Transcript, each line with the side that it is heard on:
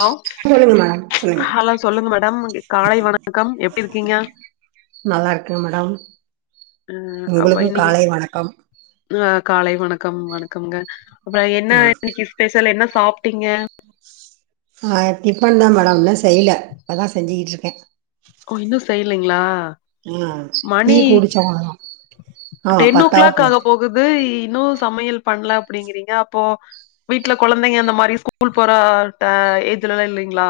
left: Low
right: சொல்லுங்க madam சொல்லுங்க
left: hello சொல்லுங்க மேடம் காலை வணக்கம் எப்டி இருக்கீங்க
right: நல்லாருக்குங் மேடம்
left: அப்ப
right: உங்களுக்கு
left: இன்னைக்கு
right: காலை வணக்கம்
left: அ காலை வணக்கம் வணக்கம்ங்க அப்ற என்ன
right: ம்
left: இன்னைக்கு ஸ்பெஷல் என்ன சாப்ட்டிங்க
right: ஆ டிஃபன்தா மேடம் இன்னு செய்யல இப்பதா செஞ்சுகிட்டு இருக்கே
left: ஓ இன்னு செய்யலலைங்ளா
right: ஆ டீ
left: மணி
right: குடிச்சோம் அவ்ளோதான் ஆ
left: டென் ஓ
right: பத்தாவ
left: கிளாக் ஆக போகுது இன்னு சமையல் பண்ல அப்டிங்கறீங்க அப்போ வீட்ல கொழந்தைங்க அந்த மாரி ஸ்கூல் போற டே ஏஜ்லெல்லா இல்லைங்ளா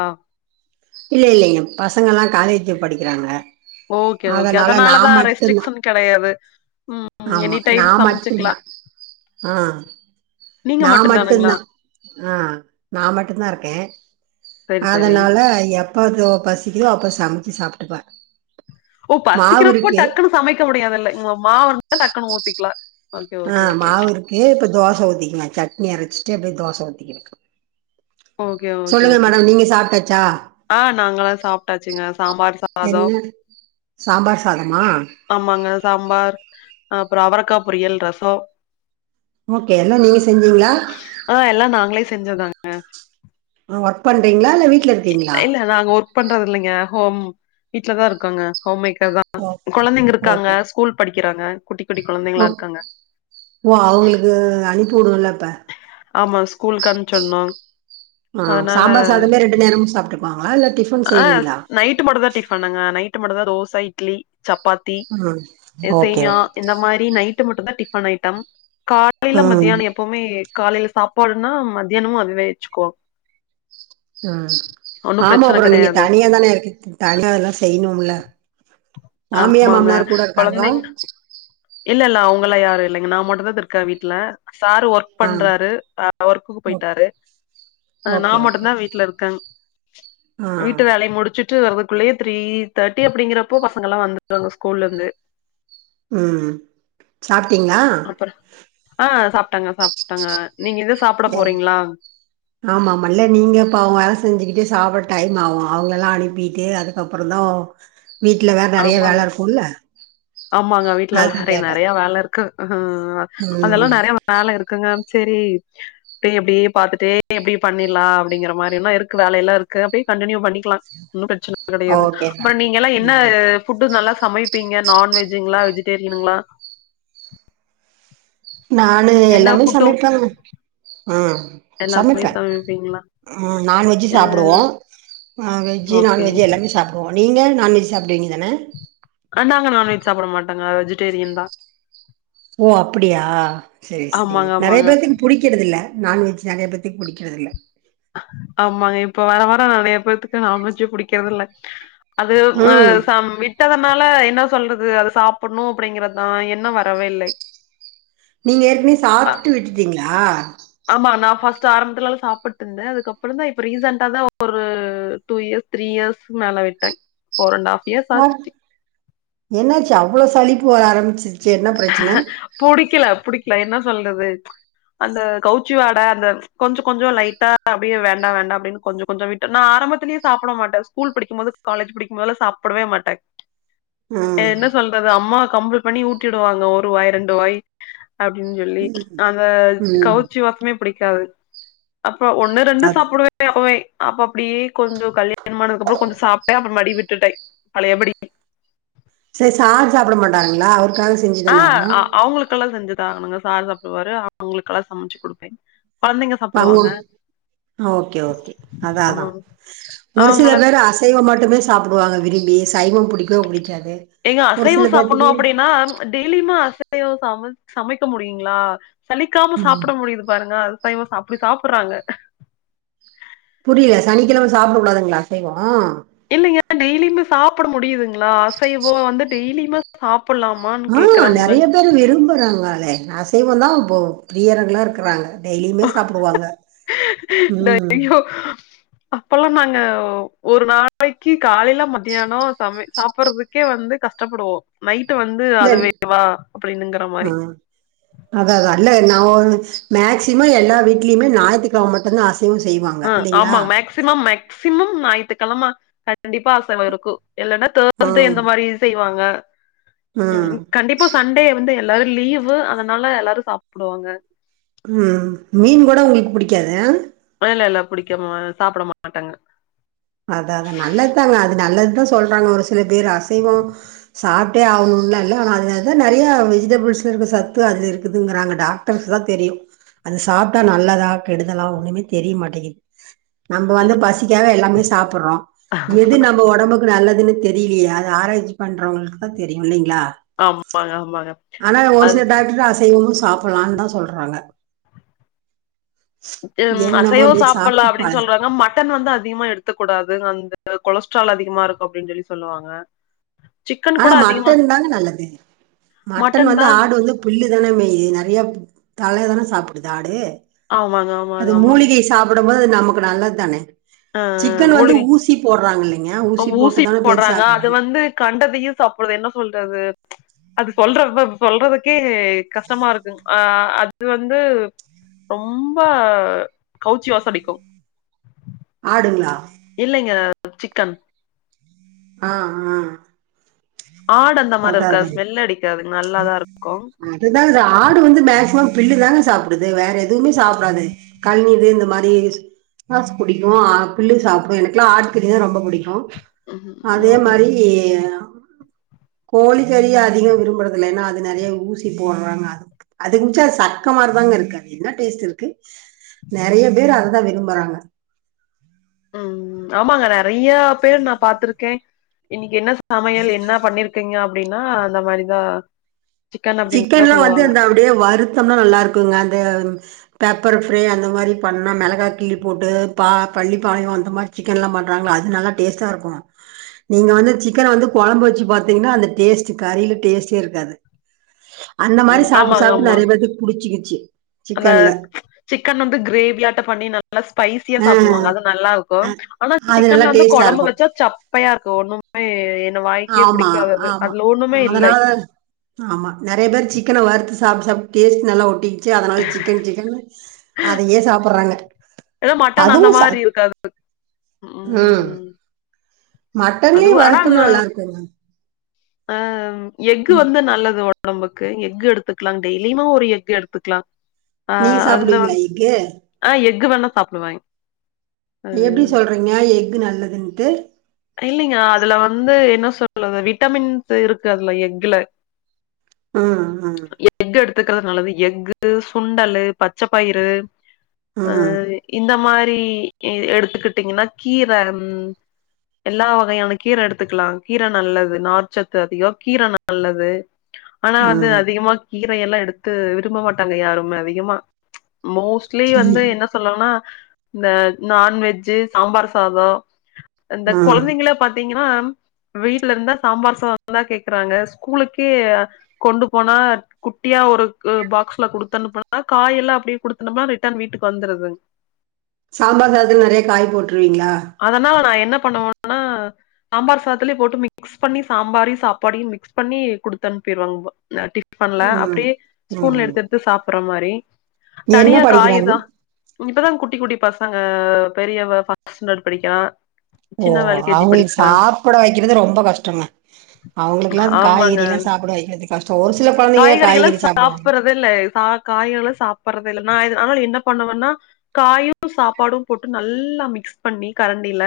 right: இல்ல இல்லைங்க பசங்கள்லா காலேஜ் படிக்கிறாங்க
left: ஓகே ஓகே
right: அதனால
left: அதனாலதா
right: நான் மட்டும்தான்
left: ரெஸ்ட்ரிக்ஷன் கெடையாது ம் எனி
right: ஆமா நா
left: டைம் சமைச்சுக்கலா
right: மட்டுந்தா ஆ
left: நீங்க
right: நா
left: மட்டுந்தானுங்களா
right: மட்டுந்தா ஆ நா மட்டுந்தா இருக்கே
left: சரி சரி
right: அதனால எப்ப தோ பசிக்குதோ அப்ப சமைச்சு சாப்ட்டுப்ப
left: ஓ பசிக்கிறப்போ டக்குன்னு சமைக்க முடியாதுல்ல உ மாவுன்னா டக்குன்னு ஊத்திக்கலா ஓகே
right: ஆ
left: ஓகே ஓகே
right: மாவுருக்கு இப்ப தோச ஊத்திக்குவே சட்னி அரச்சிட்டு அப்டியே தோச ஊத்திக்கிடுவ
left: ஓகே ஓகே
right: சொல்லுங்கள்
left: ஓகே
right: மேடம் நீங்க சாப்ட்டாச்சா
left: ஆ நாங்கள்லா சாப்ட்டாச்சுங்க சாம்பார் ச
right: என்ன சாம்பார் சாதமா
left: ஆமாங்க சாம்பார் அ அப்றோ அவரக்கா பொரியல் ரசோ
right: ஓகே எல்லா நீங்க செஞ்சீங்ளா
left: ஆ எல்லா நாங்களே செஞ்சோதாங்
right: ஆ ஒர்க் பண்றீங்ளா இல்ல வீட்ல இருக்கீங்ளா
left: இல்ல நாங்க ஒர்க் பண்றது இல்லைங்க ஹோம் வீட்ல தா இருக்கோங்க ஹோம் மேக்கர் தா
right: ஓ
left: கொழந்தைங்க இருக்காங்க
right: ஓகே
left: ஸ்கூல் படிக்கிறாங்க குட்டி குட்டி
right: ஓ
left: கொழந்தைங்களா இருக்காங்க
right: ஓ அவுங்களுக்கு அனுப்பி உடனுல்ல அப்ப
left: ஆமா ஸ்கூலுக்கு அம்சொர்னு
right: ஆ சாம்பார் சாதமே ரெண்டு நேரமு சாப்ட்டுக்குவாங்களா இல்ல டிஃபன்
left: ஆ
right: செய்வீங்களா
left: நைட்டு மட்டுதா டிஃபனுங்க நைட்டு மட்டுதா தோச இட்லி சப்பாத்
right: ம்
left: சே
right: ஓகே
left: சேமியா
right: ஓகே
left: இந்த மாரி நைட்டு மட்டுதா டிஃபன் ஐட்டம் காலையில
right: ம்
left: மத்தியானோ எப்பவுமே காலையில சாப்பாடுன்னா மத்தியானமு அதுவே வச்சுக்குவோ
right: ம்
left: ஒன்னும்
right: ஆமா
left: பிரச்சன
right: அப்புறோ நீங்க
left: கெடையாது.
right: தனியா தான இருக்கு தனியா அதெல்லா செய்யணும்ல மாமியா
left: ஆமாங்க.
right: மாமனார் கூட இருக்காங்களா
left: கொழந்தைங்க இல்ல இல்ல அவுங்கள்லா யாரு இல்லைங்க நா மட்டு தா இருக்க வீட்ல சாரு ஒர்க்
right: ஆ
left: பண்றாரு‌ அ ஒர்க்குக்கு
right: ஓ
left: போயிட்டாரு அ நா
right: ஓகே ஓகே
left: மட்டுந்தா வீட்ல இருக்கங்
right: ஆ
left: வீட்டு வேலைய முடிச்சுட்டு வரதுக்குள்ளயே த்ரீ தேர்ட்டி அப்படிங்கறப்போ பசங்கல்லா வந்து வாங்க ஸ்கூல்ல இருந்து
right: ம் சாப்ட்டீங்களா
left: ப்புற ஆ சாப்ட்டாங்க சாப்ட்டங்க நீங்க இது சாப்ட
right: இல்ல
left: போறீங்களா
right: ஆமா ஆமா இல்ல நீங்க இப்ப பாவோ வேல செஞ்சுக்கிட்டு சாப்பட டைம் ஆகு அவங்கள எல்லா அனுப்பிட்டு அதுக்கப்பறோ தா வீட்ல வேற நறைய
left: ஆமா.
right: வேல இருக்குல்ல
left: ஆமாங்க வீட்ல எல்லா
right: அதா
left: நறைய
right: கேட்டே
left: நறைய வேல இருக்கு ம் ம் அதெல்லா நறைய வேல இருக்குங்க சேரி அப்டே அப்டே பாத்துட்டே அப்டே பண்ணிடலா‌ அப்டிங்கிற மாரிலா இருக்கு வேல எல்லா இருக்கு அப்டியே கண்டினியூ பண்ணிக்கலா ஒன்னு பிரச்சன கடையாது
right: ஓகே
left: அப்புறோ
right: மேடம்
left: நீங்க எல்லா என்
right: ம்
left: ன ஃபுட்டு் நல்லா சமைப்பீங்க நான்வெஜுங்களா வெஜிடேரியனுங்களா
right: நானு
left: என்ன
right: எல்லாமே
left: ஃபுட்டு
right: சமைப்பங்க ம் சமைப்ப
left: அப்டீங்ளா
right: ம் நாானவெஜ்ஜு சாப்பிடுவோ வெஜ்ஜு
left: ஓகே
right: நான்வெஜ்ஜு எல்லாருமே சாப்பு ஓ நீங்க நான்வெஜ் சாப்டுவீங்க தான
left: அ நாங்க நான்வெஜ் சாப்பட மாட்டங்க வெஜிடேரியன் தா
right: ஓ அப்பிடியா செரி செரி
left: ஆமாங்க
right: நறையா
left: ஆமாங்க
right: பேத்துக்கு புடிக்கிறதுதில்ல நான்வெஜ் நறைய பேத்துக்கு புடிக்கறதுதில்ல
left: ஆமாங்க இப்ப வர வர நறைய பேத்துக்கு நான்வெஜ்ஜே புடிக்கிறதில்ல அது ஆ
right: ம்
left: சம் வீ விட்டதுனால என்ன சொல்றது அத சாப்பட்ணு அப்பிடிங்கறதான் எண்ணொ வரவே இல்ல
right: நீங்க ஏற்கனவே சாப்ட்டு விட்டுட்டீங்களா
left: ஆமா நா ஃபஸ்ட்டு ஆரம்பத்துலலா சாப்புட்ருந்த அதுக்கப்புறம் தா இப்ப ரீசன்ட்டா தா ஒரு டூ இயர்ஸ் த்ரி இயர்ஸ்க்கு மேல ஆய்ட்டு ஃபோர் அண்ட ஹாஃப் இயர்ஸ்
right: நா
left: ஆச்சு
right: என்னாச்சு அவ்ளோ சளிப்பு வர ஆரம்பிச்சிருச்சு என்ன ப்ரச்சன
left: புடிக்கல புடிக்கல என்ன சொல்றது அந்த கவுச்சி வாட அந்த கொஞ்சோ கொஞ்சோ லைட்டா அப்டியே வேண்டா வேண்டா அப்டின்னு கொஞ்சோ கொஞ்சோ விட் நா ஆரம்பத்துலயே சாப்பட மாட்ட ஸ்கூல் படிக்கும் போது காலேஜ் படிக்கும்போதெல்லா சாப்படவே மாட்ட அ
right: ம்
left: என்ன சொல்றது அம்மா கம்பள் பண்ணி ஊட் ஊட்டி உடுவாங்க ஒரு வாய் ரெண்டு வாய் அப்டின்னு சொல்லி
right: ம்
left: அந்த
right: ம்
left: கவுச்சி வாசமே புடிக்கா டாவு அப்பறோ ஒண்ணு ரெண்டு
right: அது
left: சாப்புடுவே து அப்பவேய் அப்ப அப்டியே கொஞ்சோ கல்யாணொம் ஆனதுக்கப்பறோ கொஞ்சோ சாப்டே அப்பறோ மடி விட்டுட்டெய் பழைய படி
right: சேரி சார் சாப்பட மாட்டாங்களா அவருக்காது
left: ஆ அவுங்களுக்கெல்லா செஞ்சி தாரேனுங்க சார் சாப்டுவாரு அவுங்களுக்கெல்லா சமைச்சி குடுப்பே கொழந்தைங்க சாப்டுவாங்க
right: ஆ ஓகே ஓகே அதா அதா
left: ம்
right: ஒரு சில
left: அவங்கள
right: பேரு ஆசி அசைவோ மட்டுமே சாப்புடுவங்க விரும்பி சைவோ பிடிக்க புடிக்காது
left: எங்க
right: ஒரு
left: அசைவோ
right: சில
left: சாப்புட்னோ
right: பேத்துக்கு
left: அப்டின்னா டெய்லியுமாே அசைவம் சமை சமைக்க முடியுங்ளா சலிக்காம
right: ம்
left: சாப்ட முடியுது பாருங்க அசைவோ அப்டி சாப்புட்றாங்க
right: புரியல சனிக்கெழம சாப்ட கூடாதுங்ளா அசைவோ
left: இல்லைங்கா டெய்லிமே சாப்புட முடியுதுங்ளா அசைவோ வந்து டெய்லிமே சாப்புட்லாம்
right: ஆ நறைய பேரு விரும்புறாங்களே அத அசைவோ தா இப்ப பிரியர்களா இருக்குறாங்க டெய்லியுமே சாப்புடுவாங்க ம்
left: ஐயோ அப்பல்லா நாங்க ஒரு நாளைக்கு காலையில மத்தியானோ சமை சாப்புட்றதுக் க்கே வந்து கஷ்டப்படுவோ நைட்டு வந்து
right: இல்ல
left: அதுவேவா அப்டின்னுங்கிற
right: ஆ
left: மாரி
right: அதா அதா இல்ல நா ஒன் மேக்சிமோ எல்லா வீட்லயுமே ஞாயித்திக்கெழம மட்டும்தா அசை அசைவம் செய்வாங்
left: ஆ ஆமா மேக்சிமம் மேக்சிமம் ஞாயித்திகெழம கண்டிப்பா அசைவோ இருக்கோ இல்லனா தேர்ஸ்டே
right: ம்
left: இந்த மாரி செய்வாங்க ம் கண்டிப்பா சண்டே வந்து எல்லாரோ லீவு அதனால எல்லாரோ சாப்புடுவாங்க
right: ம் மீன் கூடோ உங்களுக்கு புடிக்காது
left: அதெல்லா எல்லா புடிக்காம சாப்ட மாட்டாங்க
right: அதா அதா நல்லத்தாங்க அது நல்லத்தா சொல்றாங்க ஒரு சில பேர் அசைவோ சாப்டே ஆகணும்லா இல்ல ஆனா அதுலதா நறையா வெஜிடபிள்ஸில இருக்குற சத்து அதுல இருக்குதுங்கறாங்க டாக் டர்ஸ் தா தெரியு அது சாப்டா நல்லதா கெடுதலா ஒன்னிமே தெரிய மாட்டேங்கிது நம்ம வந்து பசிக்காக எல்லாமே சாப்புட்றோ எது நம் நம்ம ஒடம்புக்கு நல்லதுன்னு தெரியலையே அது ஆராய்ச்சி பண்றவங்களுக்கு தா தெரியோ இல்லைங்களா
left: ஆமாங்க ஆமாங்க
right: ஆனா ஒரு
left: அது
right: சில டாக்டர் அசைவமும் சாப்புட்லான்னு தா சொல்றாங்க
left: இதும்
right: என்னமோ
left: அசைவோ
right: அப்டியே
left: சாப்புட்லா
right: சாப்ட்டு பழ
left: அப்டின்னு சொல்றாங்க மட் டன் வந்து அதிகமா எடுத்துக்க கூடாது அந்த கொலஸ்ட்ரால் அதிகமா இருக்கோ அப்டின்னு சொல்லி சொல்லுவாங்க சிக்கன்
right: ஆனா
left: கூட அதிகமா
right: மட்டன் தானே நல்லது மட்டன் வந்து ஆடு வந்து புல்லு தானே மேய்யிது நறைய தலைய தானே சாப்புடுது ஆடு
left: ஆமாங்க ஆமாங்க
right: அது
left: ஆமாங்க
right: மூலிகை சாப்புடும் போது அது நமக்கு நல்லத் தானே
left: ஆ
right: சிக்கன் வந்து
left: மூலிகை
right: ஊசி போறாங்க இல்லைங்க
left: அ
right: ஊசி போட்டுதானே
left: போடுறாங்க அது
right: பெருசாக்குறாங்க
left: வந்து கண்டதையு சாப்புடுது என்ன சொல்றது அது சொல்ற அப்ப சொல்றதுக்கே கஷ்டமா இருக்குங் ஆ அது வந்து ரொம்ப கவுச்சி வாசோ அடிக்கோ
right: ஆடுங்ளா
left: இல்லைங்க சிக்கன்
right: ஆ ஆ
left: ஆடு அந்த மாரி
right: அதா
left: இருக்காது
right: அதாங்க
left: ஸ்மெல் அடிக்காதுங்க நல்லாதா இருக்கோ
right: அது தாங்க ஆடு வந்து மேக்சிமம் பில்லு தாங்க சாப்புடுது வேற எதுவுமே சாப்டாதே கழிநிறு இந்த மாரி கா புடிக்கோ ஆ புல்லு சாப்டோ எனக்குல்லா ஆட்கறிதா ரொம்ப புடிக்கோ அதே
left: ம்
right: மாரி கோழிக்கறிய அதிகை விரும்புறதுல்ல ஏன்னா அது நேறைய ஊசி போட்றாங்க அது அதுக்கு மிச்சோ சக்க மாரி தாங்க இருக்கு ஆது என்ன டேஸ்ட் இருக்கு நெறைய பேரு அததா விரும்பறாங்க
left: ம் ஆமாங்க நெறைய்யா பேரு நா பாத்திருக்கே இன்னிகி என்னச் சமையல் என்ன பண்ணிருக்கீங்க அப்டின்னா அந்த மாரிதா சிக்கன் அப்டின்தா
right: சிக்கன்லா வந்து
left: சொல்லுவாங்க
right: அந்த அப்டியே வருத்தம்னா நல்லா இருக்குங்க அந்த பேப்பர் ஃப்ரே அந்த மாரிப் பண்ணா மெளகா கிள்ளி போட்டு பா பள்ளிப்பாளையோ அந்த மாரி சிக்கன்லாம் பண்றாங்ளா அது நல்லா டேஸ்ட்டா இருக்கு நீங்க வந்து சிக்கன வந்து கொழம்பு வெச்சு பாத்தீங்கனா அந்த டேஸ்ட்டு கறில டேஸ்ட்டே இருக்காது அந்த மாரி
left: ம்
right: சாப்ட்டு
left: ஆமாங்க
right: சாப்ட்டு
left: ஆமா
right: நெறைய பேத்துக் புடிச்சிகிச்சி
left: அந்த சிக்கன் வந்து கிரேவியாட்டப் பண்ணி நல் நல்லா ஸ்பைசியா
right: ஆ
left: சாப்டுவாங்க அது நல்லாக்கு
right: அ
left: ஆனா
right: அது நல்லா
left: சிக்கன்ல வந்து
right: டேஸ்ட்டா
left: கொழம்பு
right: இருக்கு
left: வெச்சா சப்பையாருக்கு ஒன்னும் மே என்னு வாய்க்கே
right: ஆமா
left: பிடிக்காதது
right: ஆமா
left: அதுல ஒன்னுமே இல்லை
right: அதனால ஆமா நெறைய பேரு சிக்கன வறுத்து சாப்ட்டு சாப் டேஸ்ட் நல்லா ஒட்டிகிச்சி அதனால சிக்கன் சிக்கன்னு அதையே சாப்பர்றாங்க
left: ஏதோ மட்டன் அந்த
right: அதுவு ச
left: மாரி இருக்காது
right: ம் மட்டன்லியே
left: அதுவு
right: வறுத்தம் நல்லாருக்குங்க
left: அ எஃகு
right: ம்
left: வந்து நல்லது ஒடம்புக்கு எஃகு எடுத்துக்லாங் டெய்லியுமா ஒரு எஃகு எடுத்துக்லா ஆ
right: நீங்க
left: அதுல வந்
right: சாப்டுவீங்களா எக்கு
left: அ எஃகு வேணா சாப்டுவாய்ங்
right: எப்டி சொல்றீங்க எஃகு நல்லதுன்ட்டு
left: இல்லிங்க அதுல வந்து என்ன சொல்லது விட்டமின்ஸு இருக்கு அதுல எஃக்குல
right: ம் ம்
left: எஃகு எடுத்துகிறது நல்லது எஃகு சுண்டலு பச்சப்பயிறு அ
right: ம்
left: இந்த மாரி எடுத்துகிட்டீங்கன்னா கீர ம் எல்லா வகையான கீர எடுத்துக்கலாங் கீர நல்லது நார்ச்சத்து அதிகோ கீர நல்லது ஆனா வந்து
right: ம்
left: அதிகமா கீரயெல்லா எடுத்து விரும்ப மாட்டாங்க யாருமே அதிகமா மோஸ்ட்லி
right: ம்
left: வந்து என்னச் சொல்லோனா இந்த நான்வெஜ்ஜூ சாம்பார் சாதோ இந்தக்
right: ம்.
left: கொழந்தைங்களப் பாத்தீங்கனா வீட்ல இருந்தா சாம்பார் சாதந்தா கேக்றாங்க ஸ்கூலுக்கே கொண்டு போனா குட்டியா ஒருக்கு பாக்ஸ்ல குடுத்தனுப்பனா காய் எல்லா அப்டியே குடுத்தனுப்னா ரிட்டர்ன் வீட்டுக் வந்துருதுங்
right: சாம்பார் சாதத்ல நெறைய காய் போட்ருவீங்ளா
left: அதனால நா என்ன பண்ணுவோனா சாம்பார் சாதத்லியேப் போட்டு மிக்ஸ் பண்ணி சாம்பாரியு சாப்பாடியு மிக்ஸ் பண்ணி குடுத்தன்ப்பிருவங்வ ந டிப் பண்ல
right: ம்
left: அப்டியே ஸ்பூன்ல
right: ம்
left: எடுத்து எடுத்து சாப்பிற மாரி
right: என்ன
left: தனியாக்
right: படிக்கிறாங்க
left: காயிதா இப்பதாங் குட்டி குட்டி பசங்க பெரியவ ஃபர்ஸ்ட் ஸ்டாண்டடு படிக்கிறா
right: ஓ
left: சின்னவ எல் கே ஜி
right: அவுங்கிளுக்
left: படிக்கிறாங்
right: சாப்பட வெக்கிறது ரொம்ப கஷ்டங்க அவுங்ளுக்லா
left: ஆமாங்க
right: காய்கறியிலா சாப்ட வெக்கிறது கஷ்டோ ஒரு சில கொழந்தைங்க காய்கறி சாப்
left: சாப்பறதெல்ல ச காய்கள சாப்பறதெல்ல நா இது ஆனாலு என்னப் பண்ணுவன்னா காயு சாப்பாடும் போட்டு நல்லா மிக்ஸ் பண்ணி கரண்டில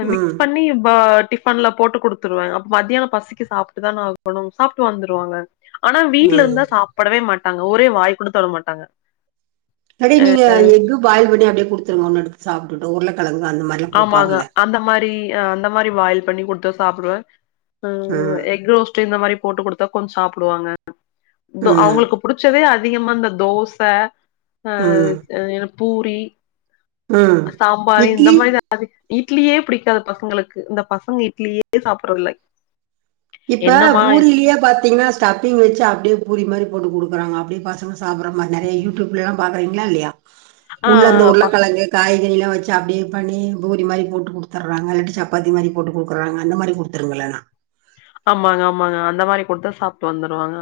left: அ
right: ம்
left: மிக்ஸ் பண்ணி பா டிஃப் ஃபன்லப் போட்டு குடுத்துருவே அப்ப மத்தியானப் பசிக்கு சாப்ட்டுதானா ஆகணு சாப்ட்டு வந்துருவாங்க ஆனா
right: ம்
left: வீட்லருந்தா சாப்படவே மாட்டாங்க ஒரே வாய் குடுத்தாலும் மாட்டாங்க
right: கடேய் நீங்க எஃக்கு பாயில் பண்ணி அப்டியே குடுத்துருங்க ஒன்னு எடுத்து சாப்டுட்டு உருளக்கெழங்கு அந்த மாரி
left: ஆமாங்க அந்த மாரி அ அந்த மாரி பாயில் பண்ணி குடுத்தா சாப்டுவே அ
right: ம்
left: எஃக்கு ரோஸ்ட்டு இந்த மாரி போட்டு குடுத்தா கொஞ் சாப்டுவாங்க தோ
right: ம்
left: அவுங்குளுக்குப் புடிச்சதே அதிகமா இந்த தோச அ
right: ம்
left: அ பூரி
right: ம்
left: அ சாம்பாரு இந்த
right: இட்லி
left: மாரிதா அது இட்லியே புடிக்காது பசங்களுக்கு இந்த பசங்க இட்லியே சாப்பட்றதில்லை
right: இப்ப பூரிலியே பாத்தீங்ன்னா ஸ்டஃப்பிங் வெச்சு அப்டியே பூரி மாரி போட்டு குடுக்கறாங்க அப்டியே பசங்க சாப்பட்ற மார் நெறைய யூடியூப்லல்லா பாக்கறீங்ளா இல்லயா
left: ஆ
right: உள்ள இந்த உருளக்கெழங்கு, காய்கறில்லா வெச்சு அப்டியே பண்ணி பூரி மாரி போட்டு குடுத்தட்றாங்க இல்லாட்டி சப்பாத்தி மாரி போட்டு குடுக்கறாங்க அந்த மாரி குடு த்திருங்க இல்லனே
left: ஆமாங்க ஆமாங்க அந்த மாரி குடுத்தா சாப்ட்டு வந்துருவாங்க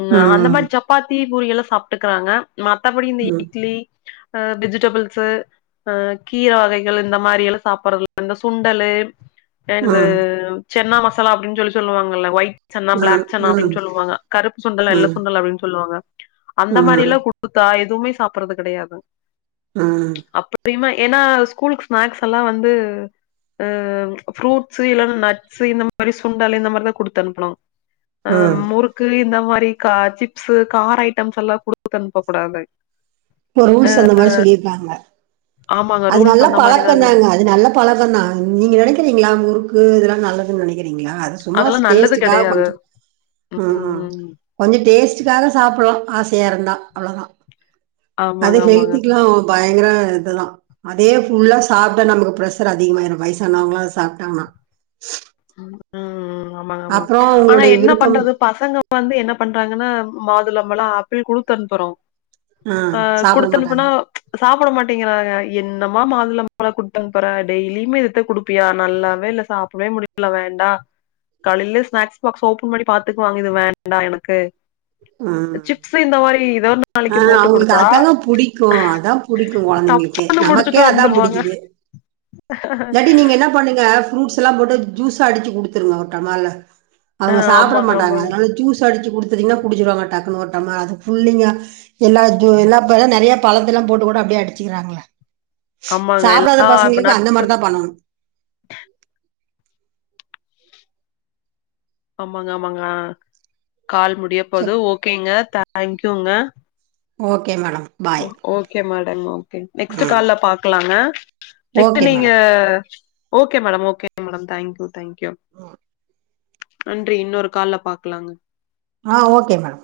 left: ம் அந்த மாரி சப் சப்பாத்தி பூரிய எல்லா சாப்புட்டுக்கிறாங்க மத்தபடி இந்த
right: ம்
left: இட்லி அ வெஜிடபிள்ஸூ அ கீர வகைகள் இந்த மாரி எல்லா சாப்புறது இந்த சுண்டலு தேனுவ
right: ம்
left: சென்னா மசாலா அப்டின்னு சொல்லி சொல்லுவாங்கல்ல ஒயிட் சன்னா
right: ம்
left: பிளாக் சன்னா
right: ம்
left: அப்டினு சொல்லுவாங்க கருப்பு சுண்டல் வெல்ல
right: ம்
left: சுண்டல் அப்டினு சொல்லுவாங்க அந்த
right: ம்
left: மாரில்லா குத்தா எதுவுமே சாப்புற்றது கடையாது
right: ம்
left: அப்தியமா ஏன்னா ஸ்கூலுக்கு ஸ்நாக்ஸ் எல்லா வந்து அ அம் ஃப்ரூட்ஸ் இல்லனா நட்ஸ் இந்த மாரி சுண்டல் இந்த மாரிதா குடுத்த அனுப்பனு
right: உ
left: க்கு இந்த மாரி கா சிப்ஸ்ஸு கார ஐட்டம்ஸ்ல்லா குடுத்தனுப்ப கூடாது
right: இப்ப ரூல்ஸ் அந்த மாரி சொல்லியிருக்காங்க
left: ஆமாங்க.
right: அது
left: ரூல்ஸ்
right: நல்லா
left: அந்த மாரி தாங்க.
right: பழக்கந்தாங்க இது நல்ல பழக்கந்தா நீங்க நெனைக்கிறீங்ளா முறுக்கு இதெல்லா நல்லதுன் நெனைக்கிறீங்ளா அது சும்மா
left: அதெல்லாம் நல்லது
right: டேஸ்ட்டுக்காக
left: கெடையாது.
right: கொஞ்சோ ம் ஹூம் கொஞ்சொ டேஸ்டுகாக சாப்பட்லா ஆசையா இருந்தா அவ்ளதா
left: ஆமாங்க,
right: அது
left: ஆமாங்க.
right: ஹெல்த்திக்கில்லா பயங்கர இதுதா அதே ஃபுல்லா சாப்ட்டா நமக்கு ப்ரெஷர் அதிகமாயிரு வயசானவங்களா அத சாப்ட்டாங்ன்னா
left: ம் ம் ம் ஆமாங்க ஆமாங் ஆனா
right: உங்களுடைய
left: என்ன
right: விருப்பம்
left: பண்றது பசங்க இப்ப வந்து என்ன பண்றாங்கனா மாதுளம்பழோ ஆப்பிள் குடுத்து அனுப்புறோ ஆ
right: சாப்ட
left: குடுத்துனுப்புனா
right: மாட்டாங்க
left: சாப்ட மாட்டேங்கிறாங்க என்னமா மாதுள பழ குடுத்தனுப்புற டெய்லியுமே இதுத்தா குடுப்பியா நல்லாவே இல்ல சாப்பிடவே முடிய இல்ல வேண்டா காலை ஸ்நாக்ஸ் பாக்ஸ் ஓபன் பண்ணி பாத்துக்குவாங்க இது வேண்டா எனக்கு
right: ம்
left: ஜிப்ஸ் இந்த மாரி ஏதோ
right: ஆ
left: நாளைக்கு போட்டு
right: அவங்களுக்கு
left: குடுத்தா
right: அதாங்க புடிக்கு அதா புடிக்கு கொழந்தைங்களுக்கு
left: தப்புனு
right: நமக்கே
left: முடிசிட்டு
right: அதா
left: வந்துருவாங்க
right: புடிக்குது இல்லாட்டி நீங்க என்ன பண்ணுங்க ஃப்ரூட்ஸ் எல்லா போட்டு ஜூஸா அடுச்சு குடுத்துருங்க ஒரு டம்மால
left: அ
right: அவ்ங்க சாப்பட
left: ஆமாங்க,
right: மாட்டாங்க
left: ஆமாங்க.
right: அதனால ஜூசா அடிச்சி குடுத்திங்கன்னா குடிச்சிடுவாங்க டக்குனு ஓரு டம்ளராது அது ஃபுல்லிங்கா எல்லா ஜு எல்லா நெறைய பழத்த எல்லா போட்டு கூட அப்டியே அடிச்சுக்குறாங்களே
left: ஆமாங்க.
right: சாப்டாத
left: எல்லா இப்ப
right: பசங்களுக்கு
left: நட்ஸ்
right: அந்த மாரி தா பண்ணணு
left: ஆமாங் ஆமாங்க ஆ கால் முடிய
right: சரி
left: போது ஓகேங்க தேங்க்யூங்க
right: okay madam bye
left: okay madam okay next
right: ம்
left: கால்ல பாக்லாங்க நெக்ஸ்ட்
right: ஓகே
left: நீங்க
right: madam
left: okay madam okay madam thank you thank you க்யூம் நன்றி இன்னொரு கால்ல பாக்கலாங்
right: ஆ ஓகே மேம்